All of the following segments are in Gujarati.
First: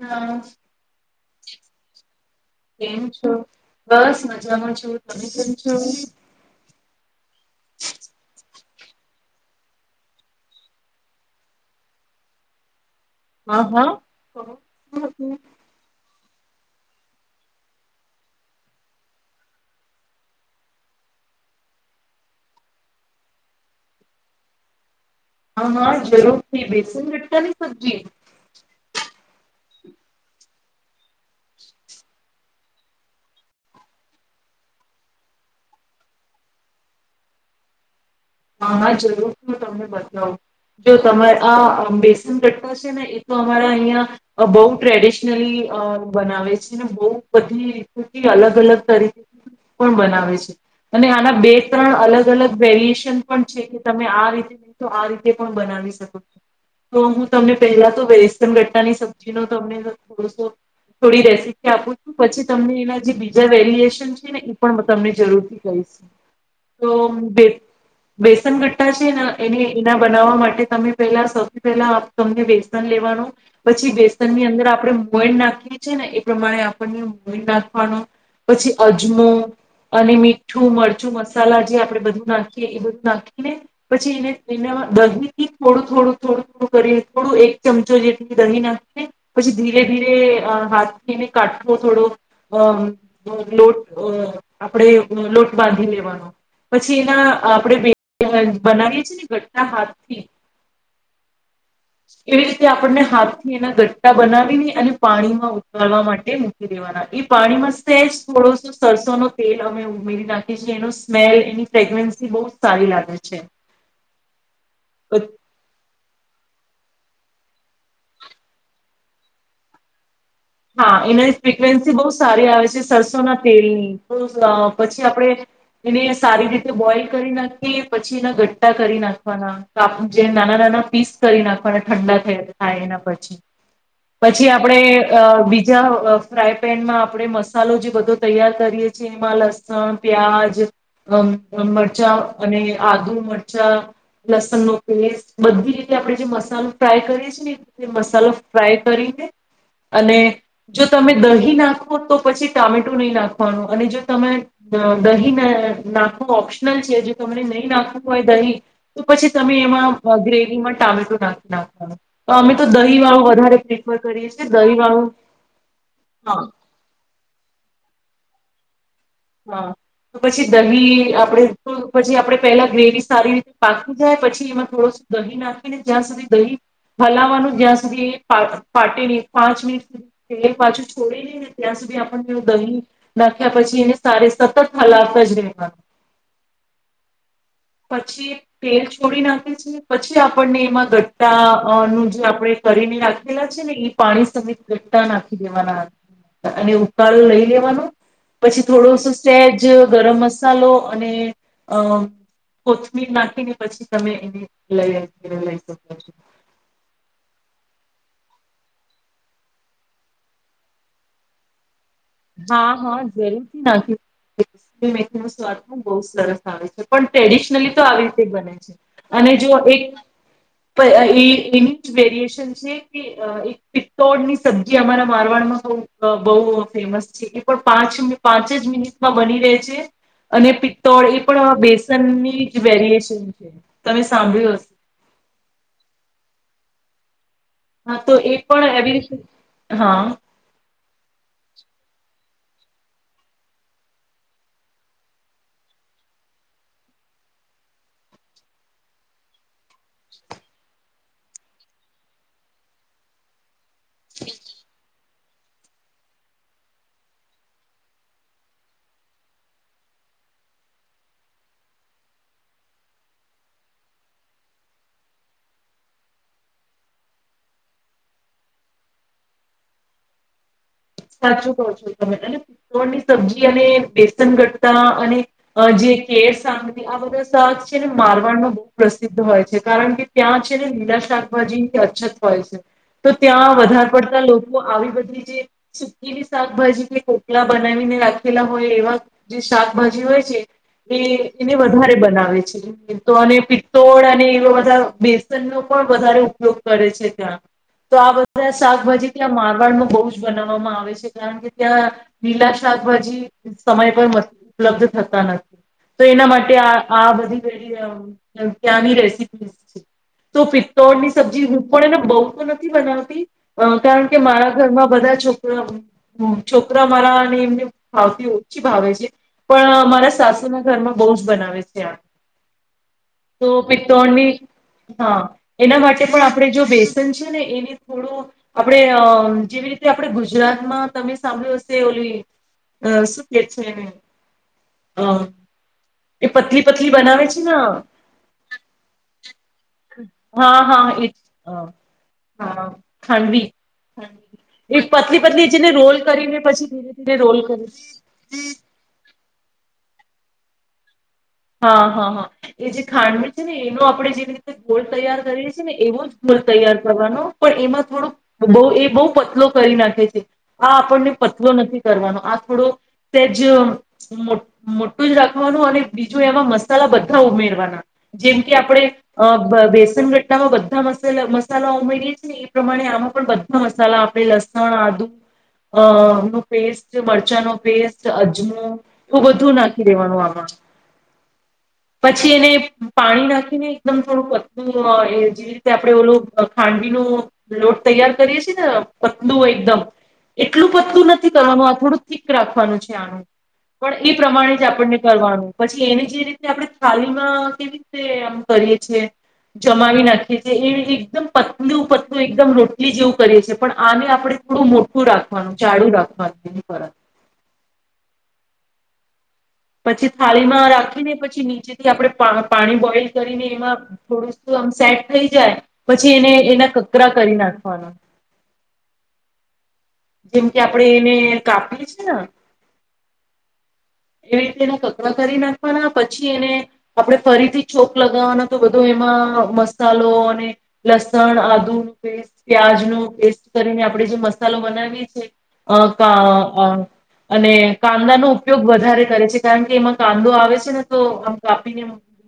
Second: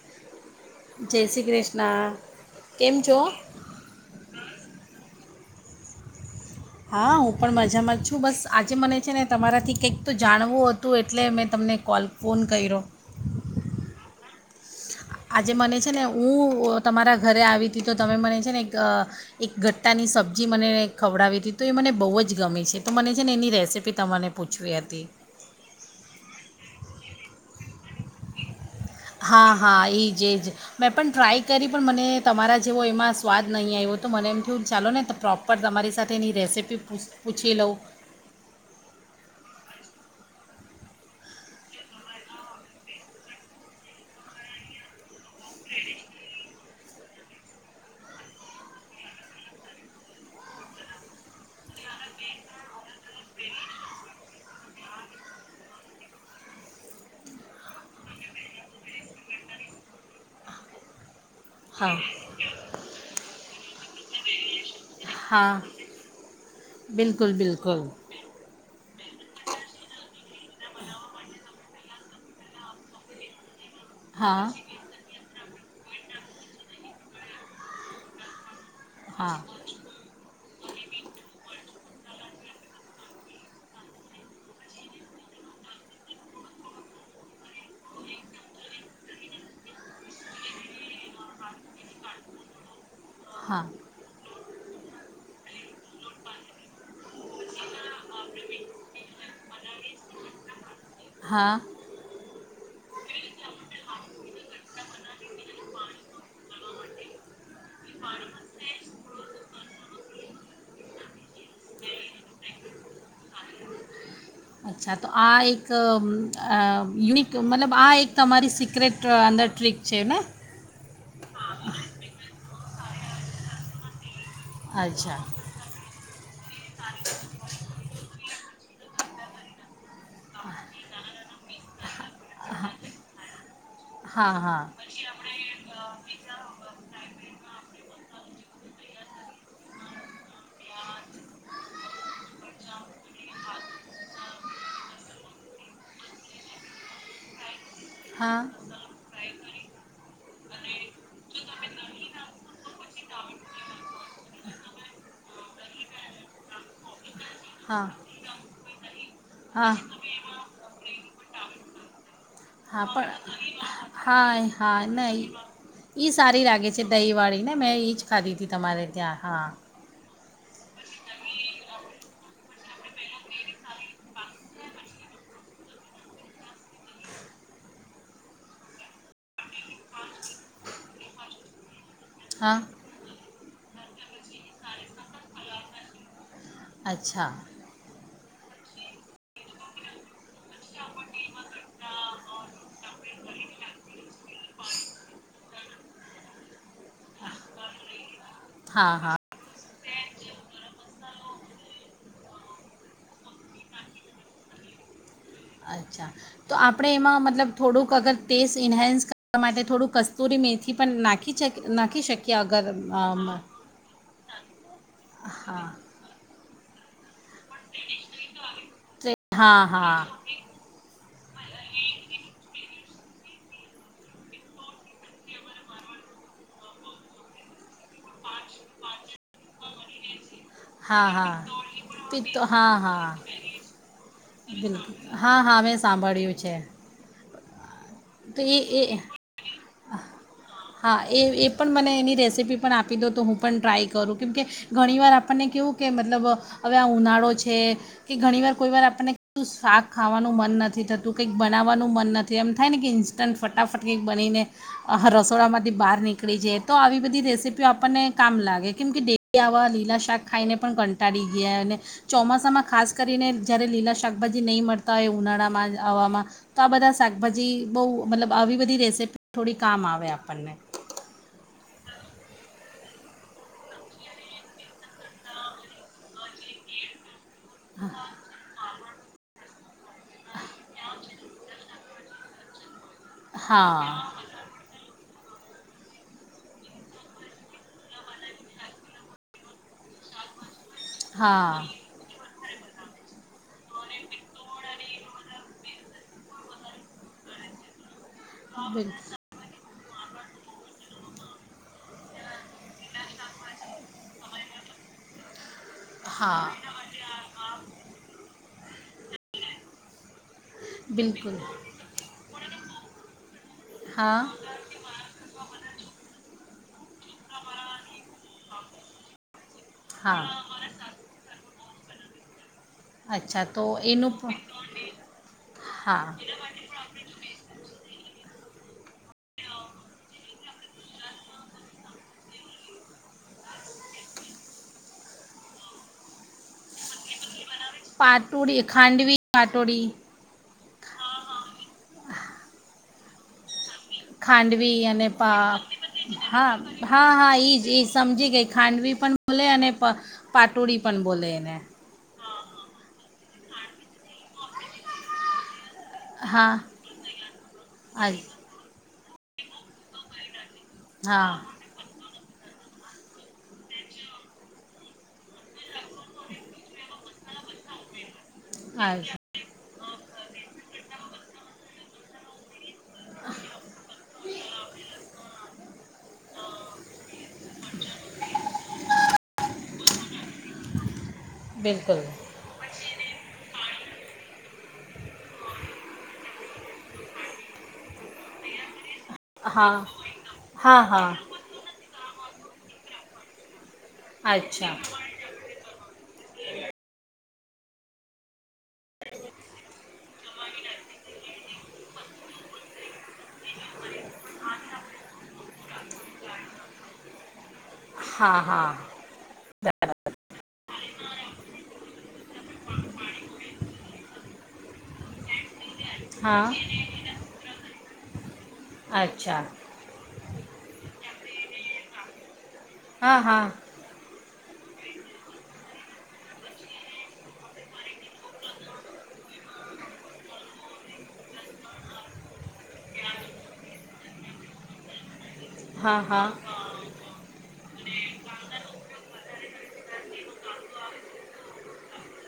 હમ્મ. જય શ્રી કૃષ્ણ કેમ છો? બસ મજામાં છો તમે કેમ છો હા હું પણ મજામાં જ છું. બસ આજે મને છે ને તમારાથી કંઈક તો જાણવું હતું એટલે મેં તમને કોલ ફોન કર્યો. હા હા. આજે હા મને છે ને હું તમારા ઘરે આવી તી તો તમે મને છે ને એક એક ગટ્ટાની સબ્જી મને ખવડાવી તી તો એ મને બહુ જ ગમે છે તો મને છે ને એની રેસીપી તમારે પૂછવી હતી. હા હા જરૂર બેસન લટા ની સબ્જી? હા હા એ જ એ જ મેં પણ ટ્રાય કરી પણ મને તમારા જેવો એમાં સ્વાદ નઈ આવ્યો તો મને એમ થયું ચાલો ને તો પ્રોપર તમારી સાથે એની રેસીપી પૂછી લઉં. હા હા જરૂર તમને બતાલાવ. જો તમા આ બેસન ગટ્ટા છે ને એ તો અમારા અહિયાં બવ ટ્રેડિશ લી અ બનાવે છ બવ બધી અલગ અલગ તરીકે પણ બનાવે છે અને આના બે ત્રણ અલગ અલગ વેરિએેશન પણ છે કે તમે આ રીતે ન તો આ રીતે પણ બનાવી શકો છો. તો હું તમને પહેલા તો બેસન ગટ્ટાની સબ્જી નો તમને થોડોસો થોડી રે આપું હા છું પછી તમને એના જે બી જે વેલ્યુએશન છે ને પણ તમને હા જરૂરથી કહીશ. તો બિલકુલ બે બિલકુલ ગટ્ટા છે ને એને એના બનાવવા માટે તમે પેલા સૌથી પહેલા તમને બેસન લેવાનુ પછી બેસન ની હા અંદર આપડે [unintelligible] નાખ છે ને એ પ્રમાણે આપણને ભરી નાખવાનો પછી અજમો હા અને મી મીઠું, મરચું, મસાલા જે આપડે બધું નાખીએ એ બધ નાખીને પછી એને એના દહી થી થોડું થોડું થોડું થોડું કરીને થોડું એક ચમચો જેટલી દહી નાખીને પછી ધીરે ધીરે હાથ થઈને કાઠો થોડો અ થોડોક હા લોટ અ આપણે લોટ બાંધી લેવાનો પછી એના આપડે બનાવીએ છીએ ને ગટ્ટા હાથથી હા. એવી રીતે આપણને હાથ થી એના ગટ્ટા બનાવીને અને પાણીમાં ઉકાળવા માટે મૂકી દેવાના. એ પાણીમાં થોડોસો સરસો નો તેલ અમે ઉમેરી નાખી છીએ એનું સ્મેલ એની ફ્રેગ્રેન્સ બહુ સારી લાગે છે. અચ્છા તો આ એક અ યુનિક મતલબ આ એક તમારી સિક્રેટ અંદર ટ્રીક છે ને? હા એના ફ્રિકવેન્સી બવ સારી આવે સરસો ના તેલની. પછી અચ્છા આપણેે એને સારી રીતે બોઈલ કરી નાખી પછી એના ગટ ટ્ટા કરી નાખવાના કાપ જે નાના નાના પીસ કરી નાખવાના ઠંડા થ થાય એના પછી. હા પછી હા આપડે અ બીજા અ ફ્રાય પેનમાં આપણે મસાલા નો જે બધો તૈયાર કરીએ છીએ. એમાં લસણ, પ્યાજ, મરચાં અને આદુ, મરચા, લસણ નો પેસ્ટ બધી રીતે આપણે જે મસાલો ફ્રાય કરીએ છે ને તે મસાલો હા ફ્રાય કરીને અને જો તમે દહીં નાખો તો પછી ટામેટું નહીં નાખવાનું અને જો તમે દહી ને નાખું ઓપ્શનલ છે તને નહીં હા નાખવું હોય દહીં તો પછી તમે હા એમાં ગ્રેવીમાં ટામેટો નાખી નાખ તમે તો અમે તો હા દહીં પણ વાળું વધારે પ્રીફર હા કરીશ હા નઈ, ઈ સારી લાગે છે દહી વાડી ને મે ઇજ ખાધી તી તમારે ત્યા, હા. તો પછી દહીં આપણે પછી આપે પેલા ગ્રેવી સારી રીતે પાકી જાય પછી એમાં થોડુંક દહીં નાખીને જ્યાં સુધી દહીં હલાવાનું જ્યાં સુધી પાટે પાટે નહી પાંચ મિનિટ સુધી પાછું છોડી નઈ ને ત્યાં સુધી આ હા દહી, ના ત્યા પછી એને તારે સતત હલાવતા જ રહેવાનું. અચ્છા. પછી તેલ છોડી નાખે છે પછી આપણને એમાં ગટ્ટા નું અ જે આપણે કરીને રાખેલા છે ને એ પાણી સહિત ગટ્ટા નાખી દેવાના અને ઉકાલ લઈ લેવાનો પછી હા થોડું શું હા સહેજ જે ગરમ મસાલો અને અ કોથમીર નાખીને પછી તમે એને લઈ લે લઈ લઈ શકો અચ્છા, છો. તો આપણે એમાં મતલબ થોડુંક અગર ટેસ્ટ ઇન્હન્સ કરવા માટે થોડું કસ્તૂરી મેથી પણ નાખી છે કે? હા હા જરૂર થી નાખી શકીયે મેથીનો સ્વાદ હા પણ બહુ સરસ આવે છે પણ ટ્રેડિશનલી તો આવી રીતે બને છે તે અને જો હા એક હા એની જ વેરિએશન છે. એક પિત્તોડ ની સબ્જી અમારા મારવાડમાં બ બહુ ફેમસ છે એ પણ પાંચ પાંચ જ મિનિટમાં બની રહે છે. અને હા પિત્તોળ એ હા પણ પિત્તો બેસનની જ હા હા વેરિએેશન છે તમે સાંભળ્યું હશે. બિલકુલ હા હા મેં સાંભળ્યું છે હા તો એ પણ એવી રીત હા એ એ પણ મને ની રેસીપી પણ આપી દો તો હું પણ ટ્રાય કરું કેમ કે ઘણીવાર આપણને કેવું કે મતલબ હવે આ ઉનાળો છે કે ઘણીવાર કોઈ વાર આપણને શાક ખાવાનું મન નથી થતું કંઈક બનાવવાનું મન નથી એમ થાયને કે ઇન્સ્ટ ફટ ફટાફટથી બનીને. રસોડામાંથી બહાર નીકળી જઇયે. તો આવી બધી રેસીપીઓ આપણને કામ લાગે કેમ કે ડેલી આવા લીલા શાક ખાઈને પણ કંટાળી ગયા અને ચોમાસામાં ખાસ કરીને જ્યારે લીલા શાકભાજી નહીં મળતા હોય ઉનાળામાં હવામાં તો આ બધા શાકભાજી બહુ મતલબ આવી બધી રેસીપી થોડી કામ આવે આપણને. સાચું કહો છો તમે અને પિત્તોળની સબ્જી અને બેસન ગટતા અને જે કેળ સાંગરી આ બધા શાક છે ને મારવાડમાં પ્રસિદ્ધ હોય છે કારણ કે ત્યાં છે ને લીલા શાકભાજીની અછત હોય છે. તો ત્યાં વધારે હા પડતા લોકો આવી બધી જે સુકીની શાકભાજી કે કોકલા બનાવીને રાખેલા હોય એવા જે શાકભાજી હોય છે એ એને હા વધારે બનાવે છે. તો પિત્તોળ અને એવા બધા બેસન નો પણ વધારે ઉપયોગ કરે છે ત્યાં. તો આ બધા બિલ શાકભાજી ત્યાં મારવાડ નું બવ જ બનાવામાં આવે છેકારણ કે ત્યાં લીલા શાકભાજી સમય પર ઉપલબ્ધ થતા ન તો એના માટે હા આ આ બધી [unintelligible] ત્યાંની રેસીપી છે. તો પિત્તોળ ની બિલકુલ સબ્જી હું પણ એને બહુ તો નથી બનાવતી અ કારણ કે હા મારા ઘરના બધા છોક બધા મારા અને એમને ભાવતી ઓછી ભાવે છે. પણ મારા હા સાસુ ના ઘરમાં બહુ જ બનાવે જ અચ્છા તો એનું પિત્તોણની, પણ હા એના માટે હા પણ આપણે જો બેસન છે ને એને થોડું આપડે અ જેવી રીત ગુજરાતમાં તમે સાંભળ્યું હશે ઓલી અ શું કે છે એને અ પતલી પતલી બનાવે છે હા, પાટોડી ખાંડવી પાટોડી હા હા એ ખાંડવી. ખાંડવી એ ઈ અને પતલી પતલી પાપ જેને રોલ કરીને હા પછી ધીરે હા ધીરે હા રોલ ઈજ કરે ઈજ સમજી ગઈ ખાંડવી પણ મલે અને પ પાટોડી પણ. બોલે એને હા હા હા. એ જે ખાંડમી છે ને એનો આપણે જે રીતે ગોલ તૈયાર કરીએ છે ને એવો જ ફૂલ હા તૈયાર કરવાનો પણ એમાં થોડુંક આજ બવ એ બવ પતલો કરી નાખે છે. આ આપણને હા પતલો નથી કરવાનો આ થોડું તેજ મોટ મોટું જ રાખવાનું અને બીજું એમાં મસાલા બધા ઉમેરવાના. જેમ કે આપડે આજ અ બ બેસનગટ્ટામાં બધાના મસાલા ઉમેરીયે છીએ એ પ્રમાણે આમાં પણ બધા મસાલા આપડે લસણ, આદુ, અ નો પેસ્ટ, મરચાં નો પેસ્ટ, અજમો એ બધું નાખી દેવાનું આમાં બિલકુલ પછી એને પાણી માં નાખીને એકદમ થોડું પતું અ એ જે રીતે આપડે ઓલું ખાંડવી નો લોટ તૈયાર કરીએ છીએ ને પટલું હોય હા એકદમ એટલું હા પતલુ હા નથી કરવાનું આ થોડું થીક રાખવાનું છે આનું. પણ એ પ્રમાણે જ અચ્છા આપણને કરવાનું. જે રીતે આપ. [unintelligible] કેવી રીતે આમ કરીએ છેએ જમાવી નાખીએ છેએ એ એકદમ પતલું પતલું એકદમ રોટલી જેવું કરીએ છે પણ આને આપણે થોડું મોટું રાખવાનું જાડું રાખવાનું એ પરત. હા હા. પછી થાળી માં રાખીને પછી નીચેથી આપડે પા પાણી બોઈલ કરીને એમાં થોડુંસુ આમ સેટ થઈ જાય. પછી એને હા એના કકરા કરી નાખવાના. અચ્છા. જેમ કે આપણેે એને કાપીએ છે ને. હા હા. એવી રીતે એ કકડા કરી નાખવાના પછી એને આપણે ફરીથી જોક લગાવવાના તો બધો એમાં મસાલો અને લસણ આદુ પેસ્ટ પ્યાજનો પેસ્ટ કરીને આપણે જે મસાલો બનાવીએ છીએ અ હા ક હા અ અને કાંદા નો ઉપયોગ વધ વધારે કરે છે કારણ કે એમાં કાંદો આવે છે ને તો આમ કાપીને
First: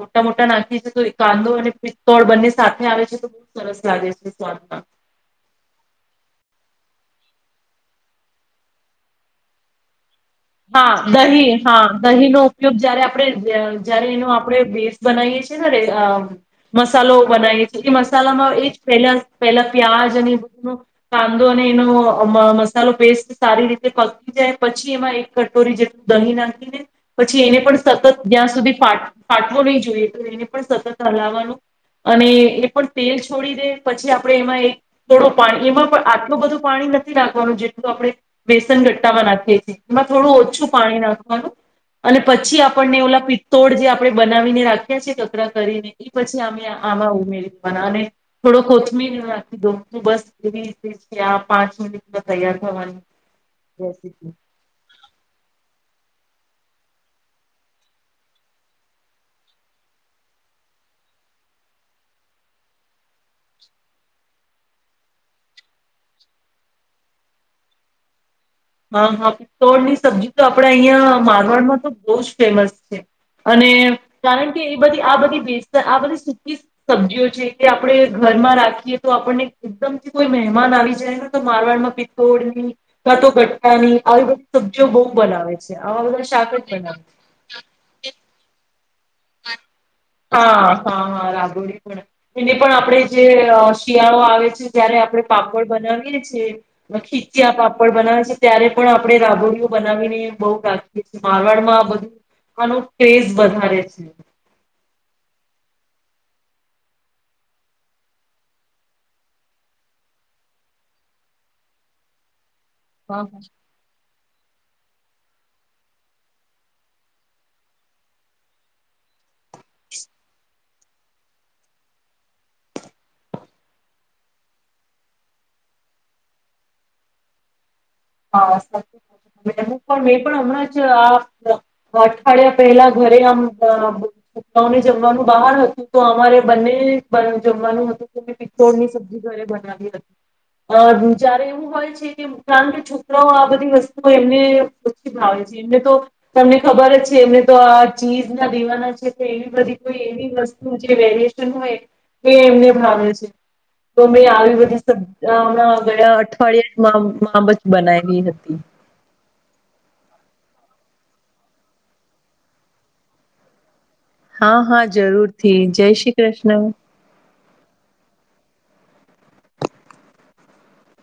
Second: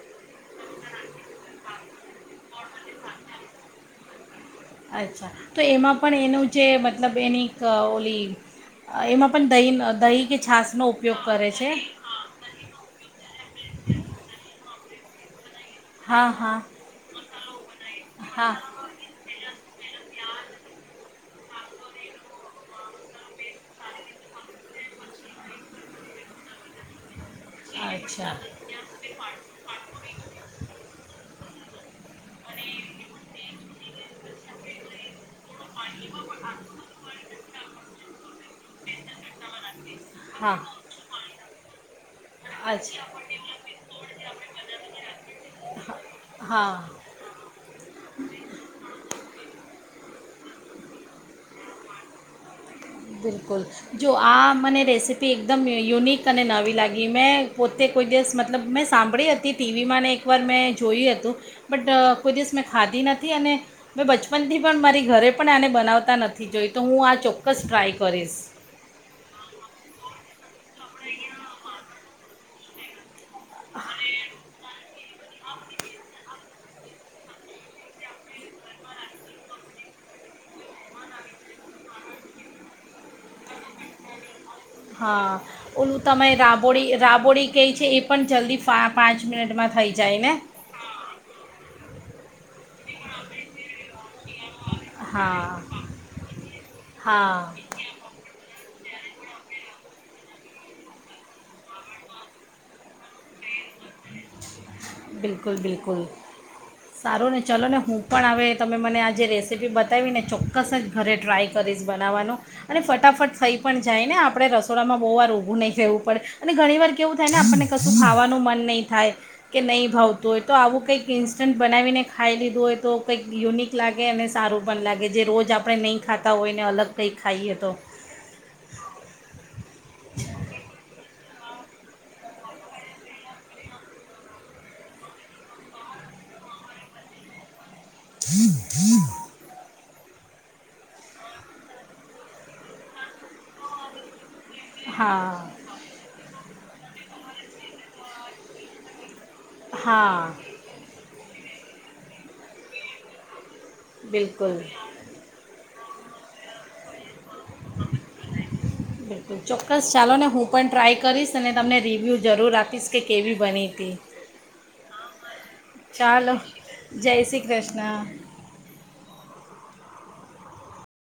મોટા-મોટા નાખીએ છીએ તો કાંદો અને પિત્તોળ બંને સાથે આવે છે તો બહુ સરસ લાગે છે. સ્વાદમાં અચ્છા તો એમાં પણ એનું જે મત મતલબ એની ક ઓલી એમાં પણ દહીં દહી. હા દહીં હા દહીં નો ઉપયોગ જયારે આપણે જ જ્યારે એનો આપડે ભેસ બનાઈએ છી [unintelligible] અહ હા હા મસાલો બનાઈએ ઈ હા મસાલામાં એજ પહેલા, પહેલા પ્યાજ અને કાંદો ને એનો અહ મસાલો પેસ્ટ સારી રીતે પકી જાય પછી એમાં એક કટોરી જેટલું દહીં નાખીને પછ છી એને પણ સતત અચ્છા ત્યાં સુધી ફાટ ફાટવો નહી જોઈએ તો એને પણ સતત હલાવવાનું. અને એ પણ તેલ છોડી દે પછી આપડે એમાં એક થોડો પાણી એમાં પણ આટલું બધું પાણી નથી રાખવાનું જેટલું આપણે બેસ સન ગટ્ટા બનાતી નાખીએ એમાં થોડું હા ઓછું પાણી નાખવાનું. અને પછી આપણને અચ્છા ઓલા પિત્તોળ જે આપણેે બનાવીને રાખ્યા છે તો ત્ર કરીને કે પછી અમે હા આમાં ઉમેરી [unintelligible] અને થોડો કોથમીર [unintelligible] દો બસ એવી રીતે છે આ પાંચ મિનિટમાં તૈયાર. થવાની બિલકુલ, જો રેસીપી આ મને રેસી પી એકદમ યુનિક અને નવી લાગી, મેં પોતે કોઈ દિવસ મતલબ મેં સાંભળી હતી ટીવીમાં ને એકવાર મેં જોયું હતું બટ અહ કોઈ દિવસ મેં ખાધી નથી અને મેં બચપનથી પણ મારી ઘરે પણ આને બનાવતા નથી જોઈ તો હું આ ચોક્કસ ટ્રાય કરીશ. હા હા પિત્તોળ ની સબ્જી તો આપડે અહિયાં મારવણમાં તો બવ જ ફેમસ છે. અને કારણ કે બધી આ બધી બેસ્ટ આ બધી સુકી સબ્જીઓ છે કે આપણે ઘરમાં રાખીએ તો આપણને એકદમથી કોઈ મહેમાન આવી જાય તો મારવાડમાં પિત્તોળ ની કા તો અને આવી રીત હા ઓલું તમે જ રાબોડી બનાવે રાબોડી કઈ છે એ પણ જલ્દી પા પાચ હા હા હા રાબડી પણ આપડે જે શિયાળો આવ છે જ્યારે આપણે હા પાપડ બનાવીએ છીએ ને હા ખીચયા પાપડ બનાવી છેએ ત્યારે પણ આપણે રાબોડીઓ બનાવીને બવ રાખીએ છી. મારવાડમાં આ બધું આનો ક્રેઝ વધારે છે. બિલકુલ બિલકુલ સારું ને ચલો ને હું પણ હવે તમે મને આ જે રેસીપી બતાવીને ચોક્કસ જ ઘરે ટ્રાય કરીશ બનાવવાનો અને હા ફટાફટ હા. થઈ પણ જાય ને આપ આપણે રસોડામાં બહુવાર ઊભૂ નહીં થેવું પડે અને ઘણી વાર કેવું થાયને આપણને કશું ખાવાનું મન નહીં થાય કે નહીં ભાવતું હોય તો આવું કંઈક ઇન્સ્ટન્ટ બનાવીને ખાઈ લીધું હોય તો કંઈક યુનિક લાગે અને સારું પણ લાગે જે રોજ આપણે નહીં ખાતા હોય ને અલગ કંઈક ખાઈએ તો. [unintelligible] ને એમનું પણ મેં પણ હમણાં જ આ અઠવાડિયા પહેલા ઘરે આમ અમે જમવાનું બહાર હતું તો અમારે બંને બ જમવાનું હતું. મે પિત્તોળની સબ્જી ઘરે બનાવી હ અ જારે એવું હોય છે કે. [unintelligible] છોકરાઓ આ બધી વસ્તુઓ એમ ને ઓછી હા ભાવ છે એમને તો તમને ખબર જ છે એમને તો આ ચીજના દીવાના છે. એવી બધી કોઈ હા એવી વસ્તુ જે વેરી હોય એ એમને ભાવે છે. તો મે આવી બિલકુલ બધી સબ્ઝ અ હમણાં ગયા અઠવાડિયે જ બનાવી હતી બિલકુલ ચોક્કસ ચાલો ને હું પણ ટ્રાય કરીશ અને તમને રિવ્યૂ જરૂર આપીશ કે કેવી બની તી. હા હા જરૂરથી જય શ્રી ચાલો કૃષ્ણ. જય શ્રી કૃષ્ણ